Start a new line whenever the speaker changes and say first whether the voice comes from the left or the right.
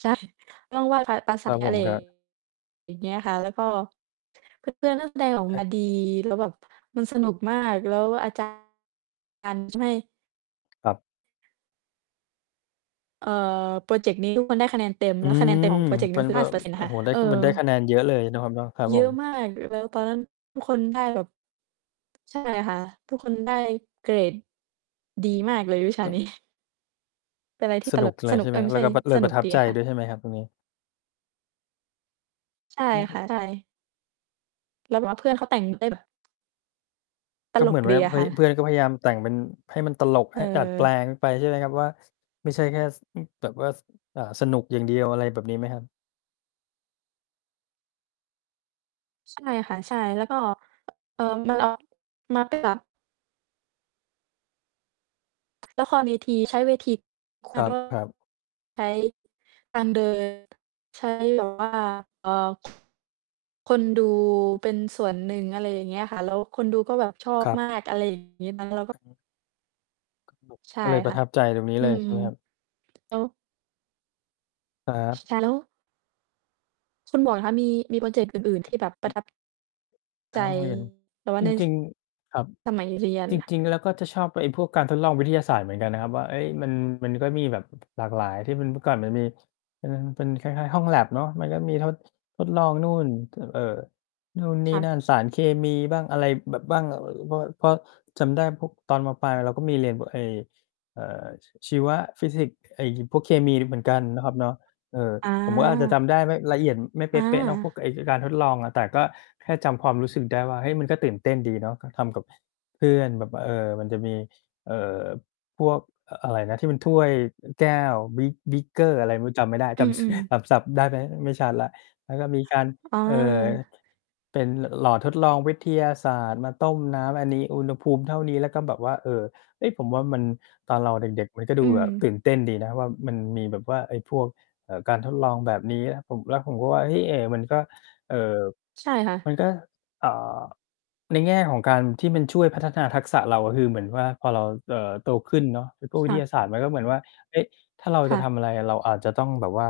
right: ใช่ ต้องไหว้ พระ ป ส
left: ครับผ
right: อะไร
left: ม ครับ
right: อย่างเงี้ยค่ะ แล้วก็ เพื่อน ๆ ก็ แสดงออก
left: คร
right: ม
left: ั
right: า ดี
left: บ
right: แล้วแบบมัน สนุก มาก แล้วก็อา จารย์ การช่วย
left: ครับ
right: เอ่อ พรอเจกต์นี้ ทุกคน ได้คะแนนเต็ม
left: อ
right: แ
left: ื
right: ล้วคะแนน
left: ม
right: เต็มของพรอเจกต์นี้
left: ม
right: ม
left: ั
right: ั
left: น
right: นคือ
left: ก
right: ห
left: ็
right: ้าสิบเปอร์เซ็นต์ น
left: โอ
right: ะ
left: ้
right: ค่ะ
left: โฮ ได้
right: เออ
left: มันได้คะแนนเยอะเลยนะครับเนาะ ครับ
right: เยอ
left: ผ
right: ะ
left: ม
right: มาก แล้วตอนนั้นทุกคนได้แบบ ใช่ค่ะ ทุกคนได้ เกรด ดี
left: อืม
right: มากเลยวิชา
left: ครั
right: น
left: บ
right: ี้ เป็นอะไรที
left: ส
right: ่ต
left: นุ
right: ล
left: ก
right: ก
left: เล
right: ส
left: ย
right: นุ
left: ใช
right: ก
left: ่ไ
right: เ
left: ห
right: อ
left: ม?
right: ๊ย ไม
left: แ
right: ่
left: ล้
right: ใ
left: ว
right: ช่
left: ก็ ป เล
right: ส
left: ยป
right: น
left: ร
right: ุก
left: ะทับ
right: ดี
left: ใจ
right: ค่ะ
left: ด้วยใช่ไหมครับตรงนี้?
right: ใช่
left: อื
right: ค
left: ม
right: ่ะ ใช่ แล้วแบบว่าเพื่อนเขาแต่งได้แบบ ต
left: ก็
right: ล
left: เหม
right: ก
left: ือน
right: ด
left: ว่า
right: ีอ
left: เ
right: ะ
left: ฮ
right: ค
left: ้
right: ่
left: ย เพ
right: ะ
left: ื่อนก็พยายามแต่งเป็น ให้มันตลก ห ดัดแปล
right: เออ
left: งไปใช่ไหมครับว่า ไม่ใช่แค่ ส อ แบบว่า ส อ่า สนุกอย่าง เดียว อะไรแบบนี้ไหมครับ?
right: ใช่ค่ะ ใช่ แล้วก็ อ มัน ออ น็อต ค่ะ ละครเวทีใช้เวที ค
left: ค
right: ่ะ
left: ร
right: แล้วก็
left: ับ ๆ
right: ใช้ การเดิน ใช้แบบว่า เอ่อ คนดูเป็นส่วนหนึ่ง อะไรอย่างเงี้ยค่ะ แล้วคนดูก็แบบชอ
left: ค
right: บ
left: รั
right: ม
left: บ
right: าก อะไร แล้วก็
left: อือฮึ ก็แบบ
right: ใช่
left: ก็เลยป
right: ค
left: ร
right: ่
left: ะ
right: ะ
left: ทับใจตรงนี้
right: อ
left: เ
right: ื
left: ลย
right: ม
left: ใช่ไหมครับ?
right: แล้ว
left: ครับ
right: ค่ะ แล้ว คุณหมวกคะ มี มีพรอเจกต์อื่น ๆ ที่แบบปร
left: อื
right: ะ
left: อ
right: ทับ
left: ใ
right: ใ
left: น
right: จ
left: ห้องเรียน
right: แต่ว่า
left: จ
right: เนื่ย
left: ร
right: ส
left: ิง ๆ ครับ
right: สมัย เรียน
left: จ
right: ล่ะ
left: ริง ๆ แล้วก็จะชอบก็ไอ้พวกการทดลองวิทยาศาสตร์เหมือนกันนะครับว่า เอ๊ย มัน มันก็มีแบบหลากหลาย ที่มัน เมื่อก่อนมันมีเป็น เป็นคล้าย ๆ ห้องแล็บเนาะ มันก็มีทด ทดลองนู่น ถ เอ่อ นู่นน
right: ค
left: ี่
right: ่ะ
left: นั่น สารเคมีบ้าง อะไรแบบ บ้าง พอ พอจำได้พวก ตอน ม. ปลายเราก็มีเรียนพวกไอ้ เอ่อ ชีวะ ฟิสิกส์ ไอ้ ย พวกเคมีน่ะเหมือนกันนะครับเนาะ เออ
right: อ
left: ผมก็อาจจะจ
right: า
left: ำได้ไม่ละเอียด ไม่เ
right: อ
left: ปะ ๆ เนาะ พว
right: า
left: กไอ้ ไอ้การทดลองอะ แต่ก็แค่จำความรู้สึกได้ว่า เฮ้ย มันก็ตื่นเต้นดีเนาะ ก็ทำกับ เพื่อนแบบว่า เออ มันจะมี เอ่อ พวก เอ่อ อะไรนะ ที่มันถ้วย อ แก้ว Beak Beaker อะไรไม่รู้จำไม่ได้
right: อ
left: จ
right: ื
left: ำ ส
right: อ ๆ
left: จำศัพท์ได้ไหม? ไม่ชัดแล้ว แล้วก็มีการ
right: อ๋อ
left: เอ่อ เป็น ล หลอดทดลองวิทยาศาสตร์มาต้มน้ำ อันนี้อุณหภูมิเท่านี้ แล้วก็แบบว่า เออ เอ๊ย ผมว่ามัน ตอนเราเด็ก ๆ มันก็ด
right: อื
left: ูแบบ
right: ม
left: ตื่นเต้นดีนะว่า มันมีแบบว่าไอ้พวก เอ่อ การทดลองแบบนี้อะ ผม แล้วผมก็ว่า เฮ้ย เอ มันก็ เอ่อ
right: ใช่ค่ะ
left: มันก็ อ่า ในแง่ของการที่มันช่วยพัฒนาทักษะเรา คือเหมือนว่าพอเรา เอ่อ โตขึ้นเนาะ ไอ้ตู้ว
right: ค
left: ิ
right: ่
left: ท
right: ะ
left: ยาศาสตร์มันก็เหมือนว่า เอ๊ะ ถ้าเรา
right: ค
left: จ
right: ่
left: ะ
right: ะ
left: ทำอะไรอะ เราอาจจะต้องแบบว่า